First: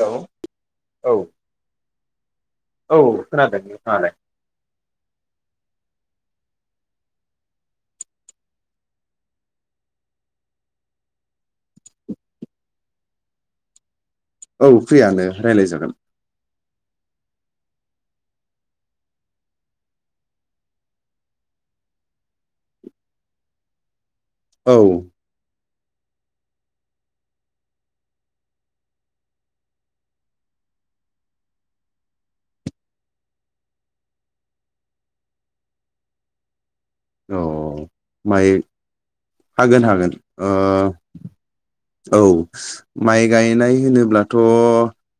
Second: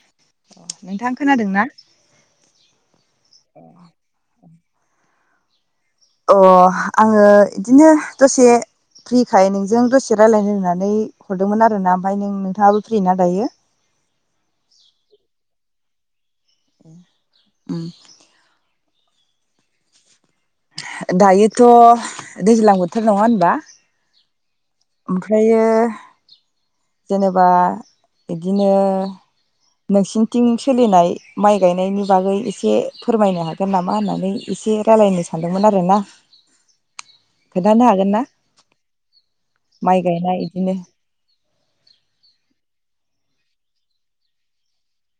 Hello नोंथां औ खोनादों ना? औ खोनादों खोनादों। अ आङो इदिनो दसे फ्रिखाय नोंजों दसे रायलायनो होननानै हरदोंमोन आरोना ओमफाय नों नोंथाङाबो फ्रि ना दायो? औ फ्रियानो रायलाय जागोन उम। दायोथ' दैज्लां बोथोर नङा होनबा? औ ओमफ्रायो जेनेबा बिदिनो नोंसिनिथिं सोलिनाय माइ गायनायनि बागै एसे फोरमायनो हागोन नामा होननानै एसे रायलायनो सान्दोंमोन आरोना? औ खोन्थानो हागोन ना माय हागोन माइ हागोन। गायनाय ओ इदिनो औ माइ गायनाय होनोब्लाथ'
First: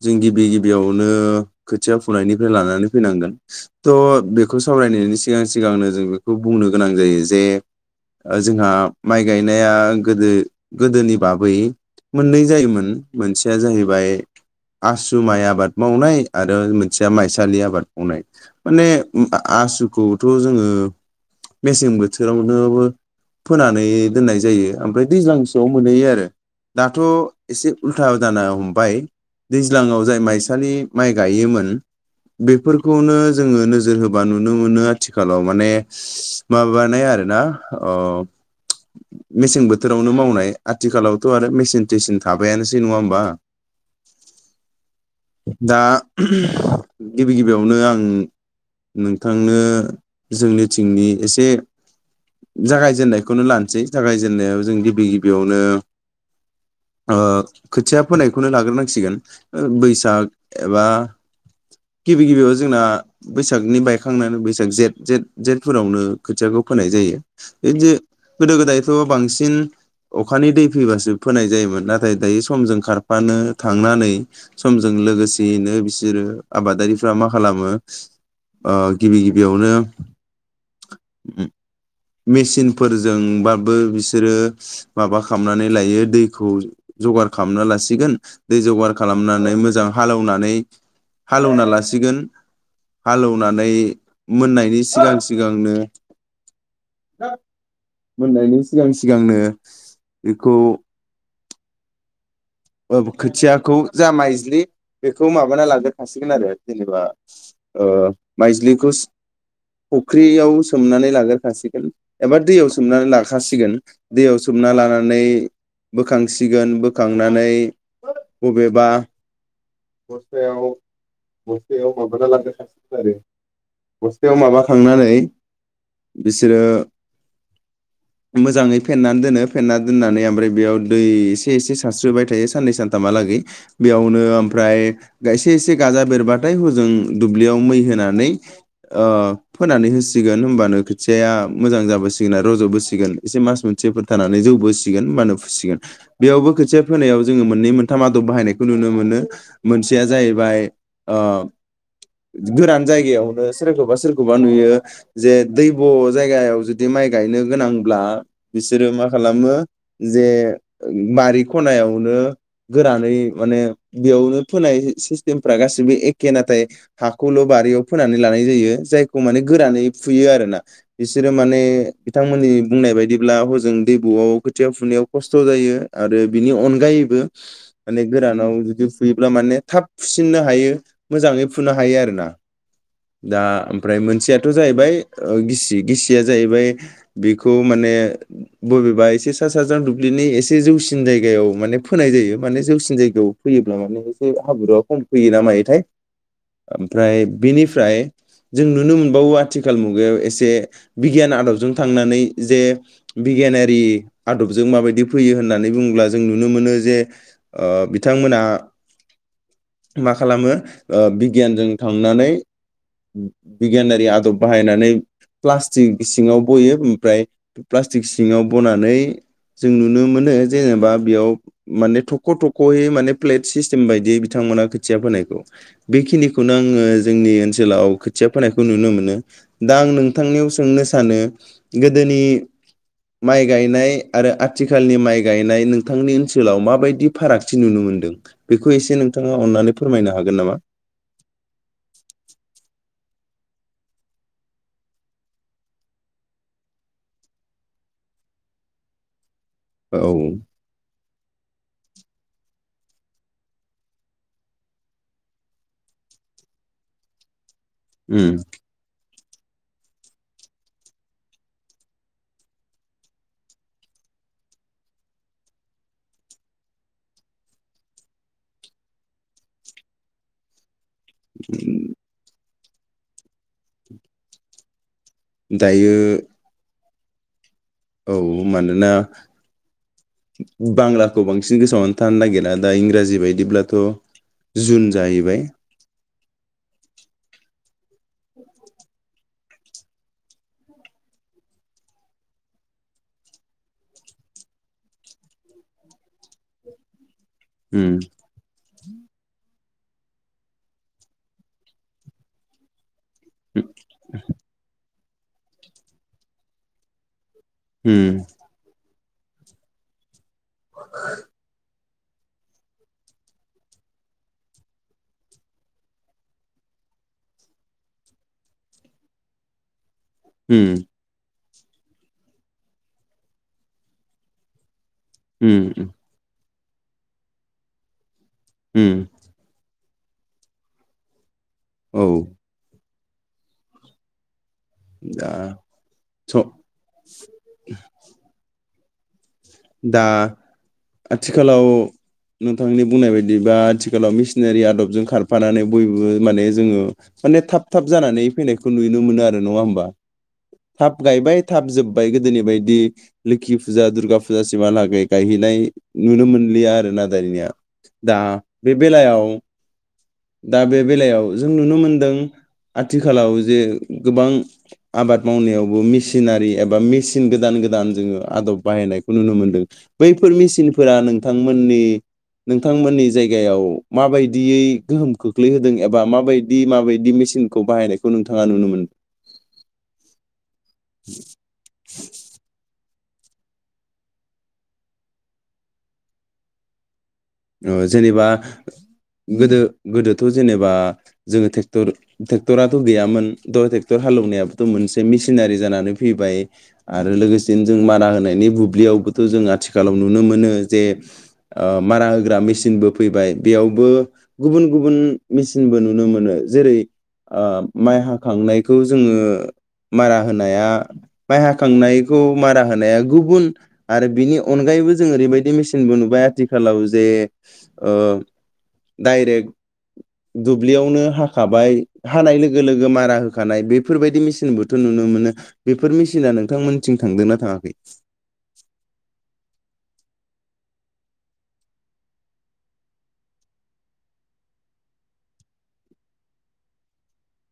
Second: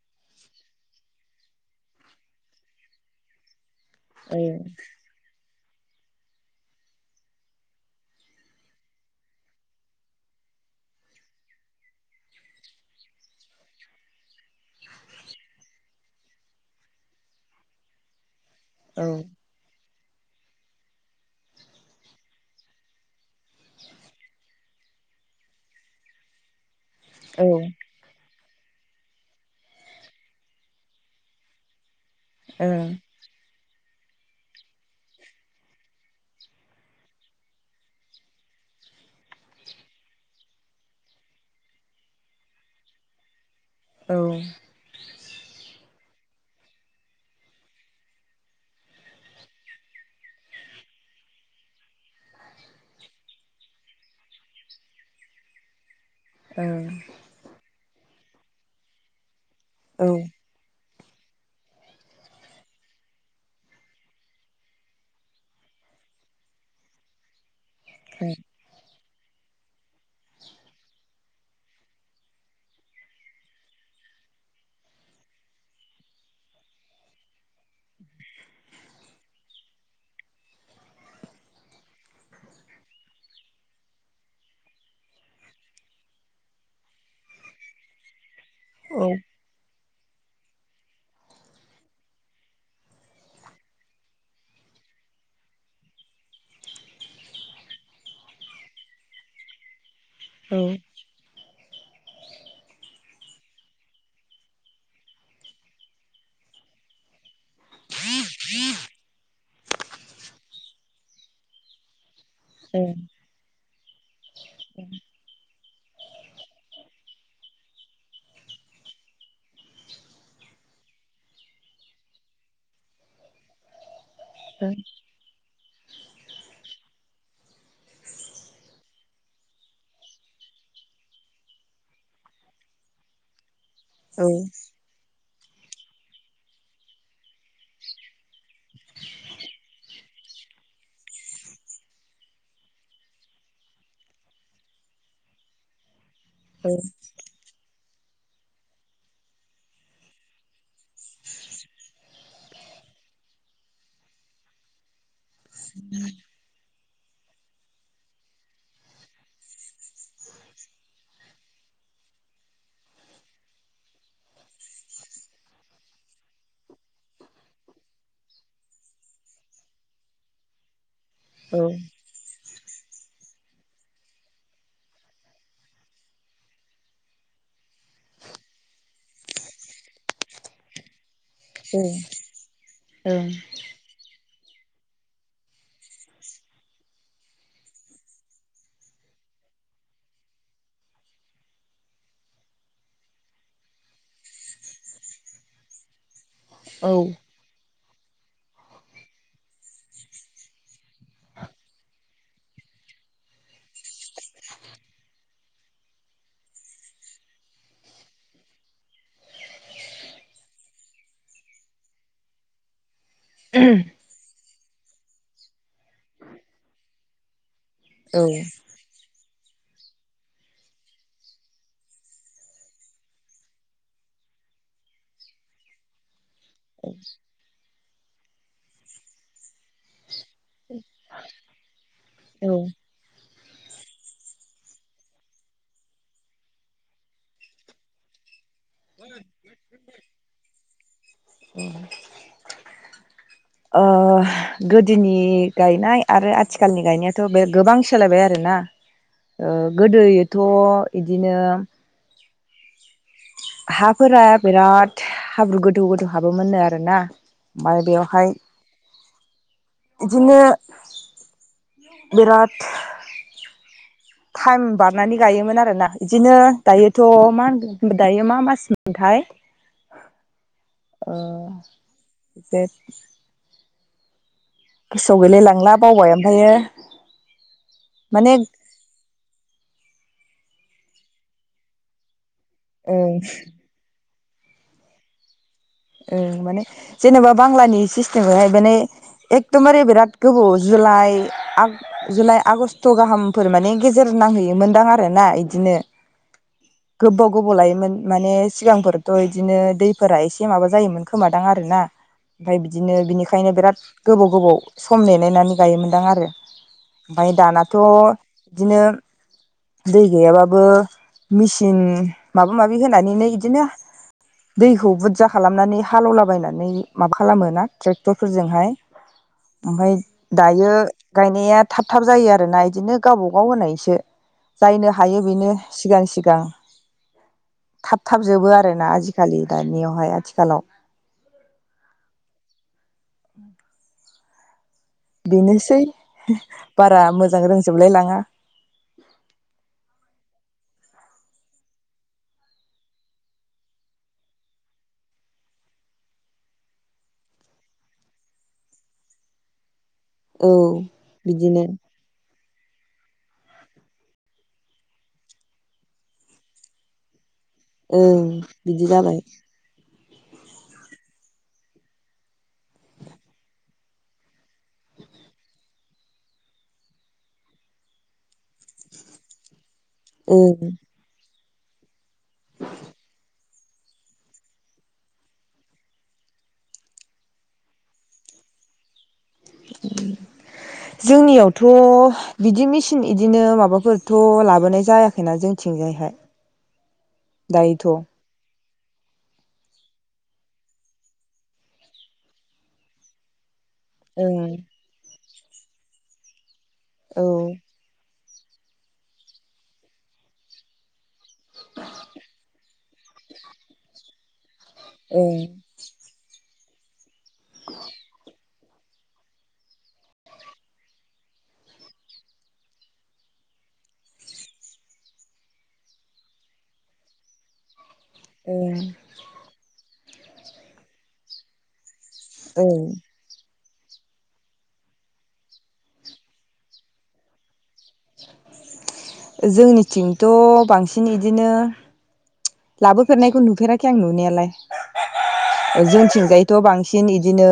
जों गिबि गिबियावनो खोथिया फुनायनिफ्राय लानानै फैनांगोन। थ' औ बेखौ सावरायनायनि सिगां सिगांनो जों बेखौ बुंनो गोनां जायो जे जोंहा माइ गायनाया गो गोदोनि बाबै मोननै जायोमोन मोनसेया जाहैबाय आसु माइ आबाद मावनाय आरो मोनसेया माइसालि आबाद मावनाय। माने औ आ-आसु खौथ' जोङो मेसें बोथोरावनो फोनानै दोननाय जायो ओमफ्राय दैज्लांसोआव मोनहैयो आरो [unintelligible] दाथ' औ ओ एसे उल्था जाना हमबाय दैज्लाङाव जाय माइसालि माइ गायोमोन। औ बेफोरखौनो जोङो नो नोजोर होबा नुनो मोनो आथिखालाव माने माबानाय आरोना मेसें बोथोरावनो मावनाय आथिखालावथ' आरो मेसिन थेसिन थाबायानोसै नङा होमबा? औ दा गिबि गिबियावनो आं नोंथांनो जोंनिथिंनि एसे जागायजेननायखौनो लानोसै जागायजेनन्नायाव जों गिबि गिबियावनो ओ खोथिया फोनायखौनो लाग्रोनांसिगोन ओ औ बैसाग एबा गिबि गिबियाव जोंना बैसागनि बायखांनानै बैसाग जे जे जेथफोरावनो खोथियाखौ फोनाय जायो। बिदि गोदो गोदाय बांसिन अखानि दै फैबासो फैनाय जायोमोन नाथाय दायैसम जों खारफानो थांनानै समजों लोगोसेयैनो बिसोरो आबादारिफ्रा मा खालामो गिबि गिबियावनो मेसिनफोरजोंबाबो बिसोरो माबा खालामनानै लायो दैखौ जगार खालामना लासिगोन। दै जगार औ खालामनानै मोजां हालौनानै हालौना लासिगोन हालौवनानै मोननायनि सिगां सिगांनो मोननायनि सिगां सिगांनो बेखौ औ ओ खोथियाखौ जा माइज्लि बेखौ माबाना लागोरखासिगोन आरो जेनेबा ओ माइज्लिखौ फुख्रियाव सोमनानै लाग्रोखासिगोन एबा दैयाव औ सोमनानै लाखासिगोन दैयाव सोमना लानानै बोखांसिगोन बोखांनानै बबेबा बसथायाव बसथायाव माबाना लांसिगोन आरो बस्थायाव माबाखांनानै बिसोरो मोजाङै फेनानै दोनो फेना दोननानै ओमफ्राय बेयाव दै एसे एसे सानस्रोबाय थायो साननै सानथामहालागै। बेयावनो औ ओमफ्राय एसे एसे गाजा बेरबाथाय हजों दुब्लियाव मै होनानै अ फोनानै होसि गोन होमब्लानो खोथिाया मोजां जाबोसिगोन आरो रज'बोसिगोन एसे मास मोनसेफोर थानानै जौबो सिगोन होमबानो फुसिगोन। बेयावबो खोथिया फोनायाव जोङो मोननै मो थाम आदब बाहायनायखौ नुनो मोनो मोनसेया जाहैबाय आ गोरान जायगायावनो सोरखौबा सोरखौबा नुयो जे दैब' जायगायाव जु जुदि माइ गायनो गोनांब्ला बिसोरो मा खालामो जे बारि खनायावनो गोरानै माने बेयावनो फोनाय सिस्टेमफ्रा गाससिबो एखे नाथाय हाखौल' बारियाव फोनानै लानाय जायो जायखौ माने गोरानै फुयो आरोना। बिसोरो औ माने बिथांमोननि बुंनाय बायदिब्ला हजों दैबुआव खोथियाव फुनायाव खस्थ' जायो आरो बिनि अनगायैबो माने गोरानाव जुदि फुयोब्ला माने थाब फुसिननो हायो। मोजाङै फुनो हायो आरोना औ दा ओमफ्राय मोनसेया बेथजाहैबाय गिसि गिसिया जाहैबाय बेखौ माने बबेबा एसे सा साज्रां दुब्लिनि एसे जौसिन जायगायाव माने फोनाय जायो माने जौसिन जायगायाव फैयोब्ला माने एसे हाब्रुवा खम फैयो ना मायोथाय ओमफ्राय बिनि फ्राइ जों नुनो मोनबावो आथिखाल मुगायाव एसे बिगियान आदबजों थांनानै जे बिगियानारि आदबजों माबायदि फैयो होननानै बुंङोब्ला जों नुनो मोनो जे अ बिथांमोनहा मा खालामो ओ बिगियानजों थांनानै बिगानारि आदब बाहायनानै प्लास्टिक सिङाव बयो ओमफ्राय प्लास्टिक सिङाव बनानै जों नुनो मोनो जेनेबा बेयाव माने थख थखयै माने प्लेट सिस्टेम बायदियै बिथांमोना खोथिया फोनायखौ बेखिनिखौ खौनो आंङो जोंनि ओनसोलाव खोथिया फोनायखौ नुनो मोनो दा आं नों थांनियाव सोंनो सानो गोदोनि माइ गायनाय आरो आथिखालनि माइ गायनाय नोंथांनि ओनसोलाव माबायदि फारागथि नुनो मोनदों? बेखौ एसे नोंथाङा अन्नानै फोरमायनो हागोन नामा? अ गोदोनि गायनाय आरो आथिखालनि गायनायाथ बे गोबां सोलायबाय आरोना। औ गोदोयैथ इदिनो हाफोरा बिराद हाब्रु गोदौ गोदौ हाबो मोननो आरोना। ओमफ्राय उम बेवहाय बिदिनो बिराद टाइम बारनानै गायोमोन आरोना बिदिनो दायोथ मा होन दायो मा मास मोनथाय ओ बे गोसोआव गैलायलांला बावबाय दायो ओमफ्रायो। औ माने मानोना बांलाखौ बांसिन गोसोआव थानो नागिरा। दा ओ इंराजि बायदिब्लाथ' जुन जाहैबाय। ओं माने जेनेबा बांलानि सिस्टेमखौहाय माने एकदमबारे बिराद गोबाव जुलाइ जुलाइ आगष्ट गाहामफोर माने गेजेर नांहैयोमोनदां आरोना बिदिनो गोबाव गोबाव लायोमोन उम माने सिगांफोर थ इदिनो दैफोरा एसे बे माबा जायोमोन खोमादां आरोना ओमफ्राय बिदिनो बिनिखायनो बिराद गोबाव गोबाव सम नेनायनानै गायोमोनदां आरो। ओमफ्राय दानाथ' उम बिदिनो दै गैयाबा बो मेसिन माबा माबि होनानैनो बिदिनो दैखौ बुरजा खालामनानै हालेवलाबायनानै माबा खालामोना ट्रेक्टरफोरजोंहाय ओमफ्राय दायो उम गायनाया थाब थाब जायो आरोना बिदिनो गावब गाव होनायसो जायनो हायो बेनो उम सिगां सिगां थाब थाब जजोबो आर ना उम आजिखालि दानियाव हाया आथिखालाव। औ। अ [unintelligible] दा बेनोसै स' बारा मोजां रोंजोबलाय लाङा। दा आथिखालाव नोंथांनि बुंनाय बायदिबा आथिखालाव मेसिनारि आदबजों खारफानानै बयबो माने जोङो माने थाब थाब जानानै फैनायखौ नुनो मोनो आरो नङा होमबा। औ थाब गायबाय बिदिनो थाब जोब्बाय गोदोनि बायदि लोखि फुजा दुरगा फुजासेमहालागै गायहैनाय नुनो मोनलिया आरो ना दानिनिया ओं दा बे बिदि जाबाय बेलायाव दा बे बेलायाव जों नुनो मोनदों आथिखालाव जे गोबां आबाद मावनायावबो मिेसिनारि एबा मेसिन गोदान गोदान जोङो आदब बाहायनाय खौ नुनो मोन्दों। बैफोर ओं मेसिनफोरा नों बिथांमोननि नोंथांमोननि जायगायाव माबायदियै गोहोम खोख्लैहोदों एबा माबायदि माबायदि मेसिनखौ बाहायनायखौ नोंथाङा नुनो मोनदों? जोंनियावथ' बिदि मिसि न बिदिनो माबाफोरथ' लाबोनाय जायाखैना जोंथिंजायहाय ओ दायोथ' जेनेबा गोदो गोदोथ' जेनेबा जोङोेटर ट्रेक्टराथ' गैयामोन द' ट्रेक्टर ओं हालौवनायाबो' मोनसे मिसिन सिनारि जानानै फैबाय आरो औ लोगोसेनो जों मारा होनाय बे बुब्लिआवबोथ जोंहा आथिखालाव नुनो मोनो जे ओ मारा होग्रा मेसिनबो फैबाय बेयावबो गुबुन गुबुन ओं मेसिनबो नुनो मोनो जेरै ओ माइ हाखांनायखौ जोङो मारा होनाया माइ हाखांनायखौ मारा होनाया गुबुन आरो बिनि अनगायैबो जों ओरैबायदि मेसिनबो नुबाय आथिखालाव जे ओ ओं डाइरेक्ट दुब्लियावनो हाखाबाय। हानाय लोगो ओं लोगो मारा होखानाय बिब बेफोरबायदि मेसिन बोथोर नुनोमोनो बेफोर मेसिना नोंथांमोनथिं थांदोंनाा थाङाखै? जोंनि थिंथ' बांसिन इदिनो लाबोफेरनायखौ नुफेराखै आं नुनायालाय जोंथिंजायथ' बांसिन इदिनो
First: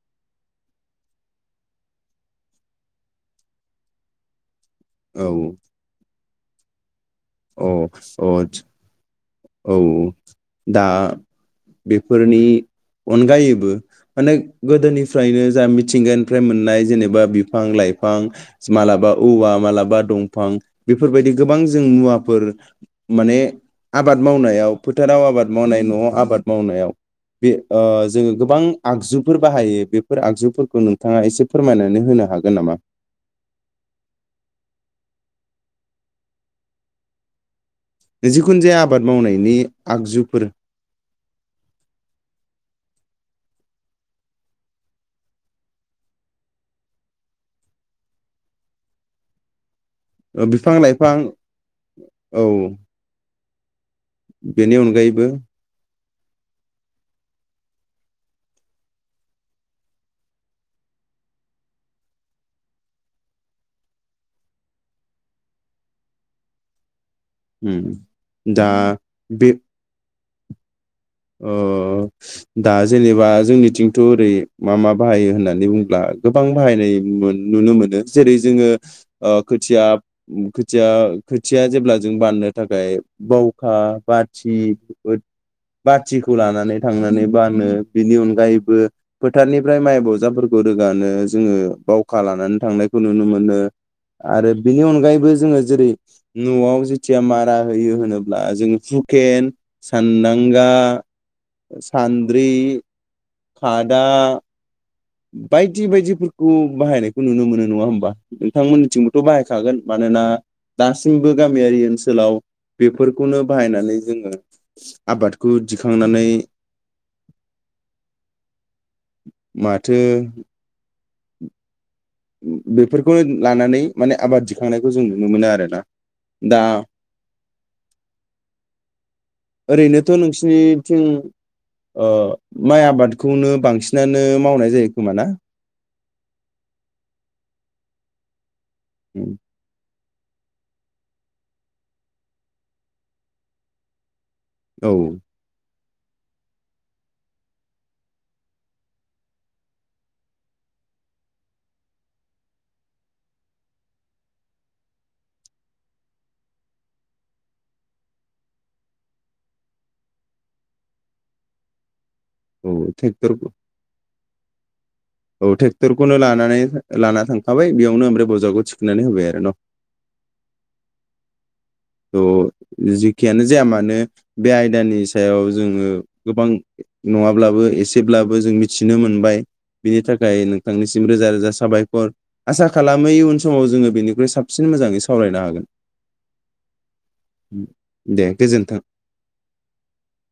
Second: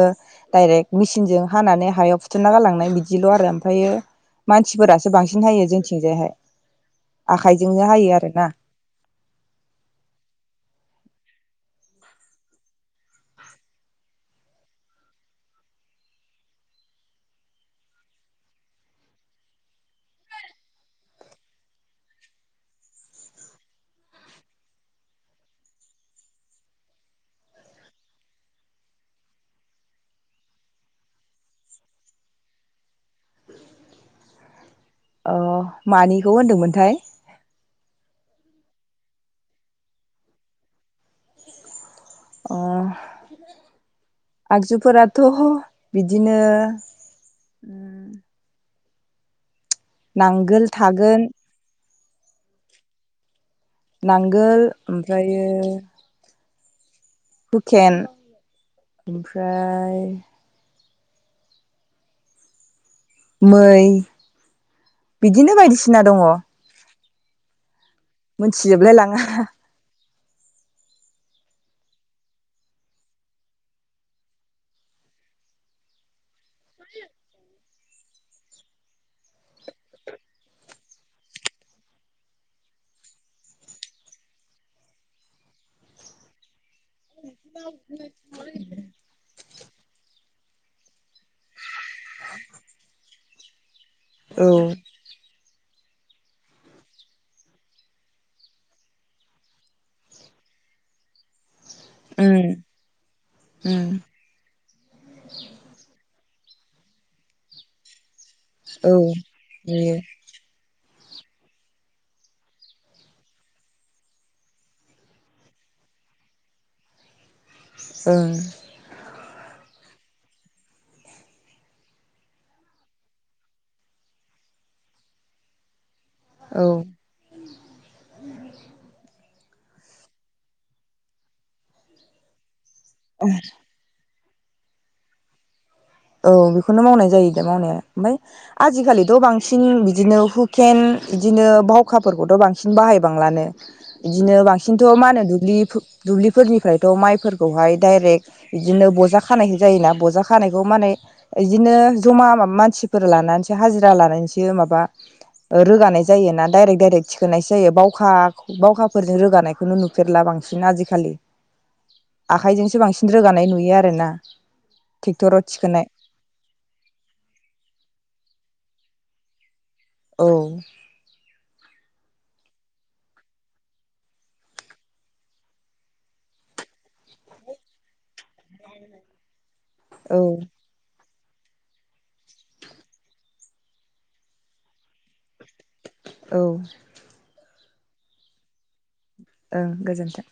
डायरेक्ट मेचिनजों हानानै हायाव फुथुमना गालांनाय बिदिल' आरो ओमफ्रायो। मानसिफोरासो औ बांसिन हायो जोंथिंजायहाय। अ आखाइजोंनो हायो अ आरो ना। औ दा बेफोरनि अनगायैबो माने गोदोनिफ्रायनो जा मिथिंगानिफ्राय मोननाय जेनेबा बिफां लाइफां मालाबा औवा मालाबा दंफां बेफोरबायदि गोबां जों मुवाफोर माने। आबाद मावनायाव फोथाराव आबाद मावनाय न'आव आबाद मावनायाव बे जोङो गोबां आगजुफोर बाहायो बेफोर आगजुफोरखौ नोंथाङा एसे फोरमायनानै होनो हागोन नामा? अ मानिखौ होनदोंमोनथाय? जिखुनु जाया आबाद मावनायनि आगजुफोर। अ आगजुफोराथ' बिदिनो उम। ओ बिफां-लाइफां। थागोन औ। नांगोल बेनि अनगायैबो ओमफ्रायो, हुकेन ओमफ्राय। मै बिदिनो बायदिसिना दङ। उम। दा मोनथिजोबलाय लाङा। बे ओ दा जेनेबा जोंनिथिंथ' ओरै मा मा बाहायो होननानै बुंब्ला गोबां बाहायनाय मोन नुनो मोनो। जेरै जोङो ओ खोथिया खोथिया खोथिया जेब्ला जों बाननो थाखाय बावखा बाथि बोद बाथिखौ लानानै थांनानै बानो। बिनि अनगायैबो फोथारनिफ्राय माइ बजाफोरखौ रोगानो जोङो बावखा लानानै थांनायखौ नुनो मोनो। औ आरो बिनि अनगायैबो जोङो जेरै न'आव जेथिया मारा होयो होनोब्ला जोङो हुकेन सानदां ओंगा ओ उम सान्द्रि उम खादा बायदि बायदिफोरखौ बाहायनायखौ नुनो मोनो नङा होनबा? औ बिथांमोननिथिंबोथ' बाहायखागोन नुयो मानोना दासिमबो गामियारि ओनसोलाव बेफोर खौनो बाहायनानै जोङो आबादखौ दिखांनानै ओं मा थो उम बेफोरखौनो लानानै माने आबाद थिखांनायखौ जों नुनो मोनो आरो ना दा। औ ओरैनोथ' नोंसिनिथिं ओ माइ आबादखौनो बांसिनानो मावनाय जायो खोमा ना? औ बेखौनो मावनाय जायो दा मावनाया ओमफाय आजिखालिथ' बांसिन बिद दिनो हुकेेन बिदिनो बावखाफोरखौथ' बांसिन बाहायबांलानो। दिनो बांसिनथ' औ मा होनो दुब्लि फो दुब्लिफोरनिफ्रायथ' माइफोरखौहाय दायरेक इदिनो बजा खानाय जायोना बजा खानायखौ माने इदिनो ज'मा मा मानसिफोर लानानैसो हाजिरा लानानैसो माबा ओ रोगानाय जायोना दायरेक दायरेक थिखोनायसो जायो बावखा बावखाफोरजों रोगानायखौनो नुफेरला बांसिन आजिखालि। आखाय औ जोंसो बांसिन ट्रेक्टर रोगानाय नुयो आरोना। टेक्टराव थिखोनाय खौनो लानानै लाना थांखाबाय बेयावनो ओमफ्राय बजाखौ थिखनानै होबाय आरो न'। औ औ ओ जेखियानो जाया मानो बे आयदानि सायाव जोङो गोबां नङाब्लाबो एसेब्लाबो जों मिथिनो मोनबाय। बिनि औ थाखाय नोंथांनिसि सिम रोजा रोजा साबायखर आसा खालामो इयुन समाव जोङो बेनिख्रुइ साबसिन मोजाङै सावरायनो हागोन। औ दे गोजोनथों। ओं गोजोन्थों।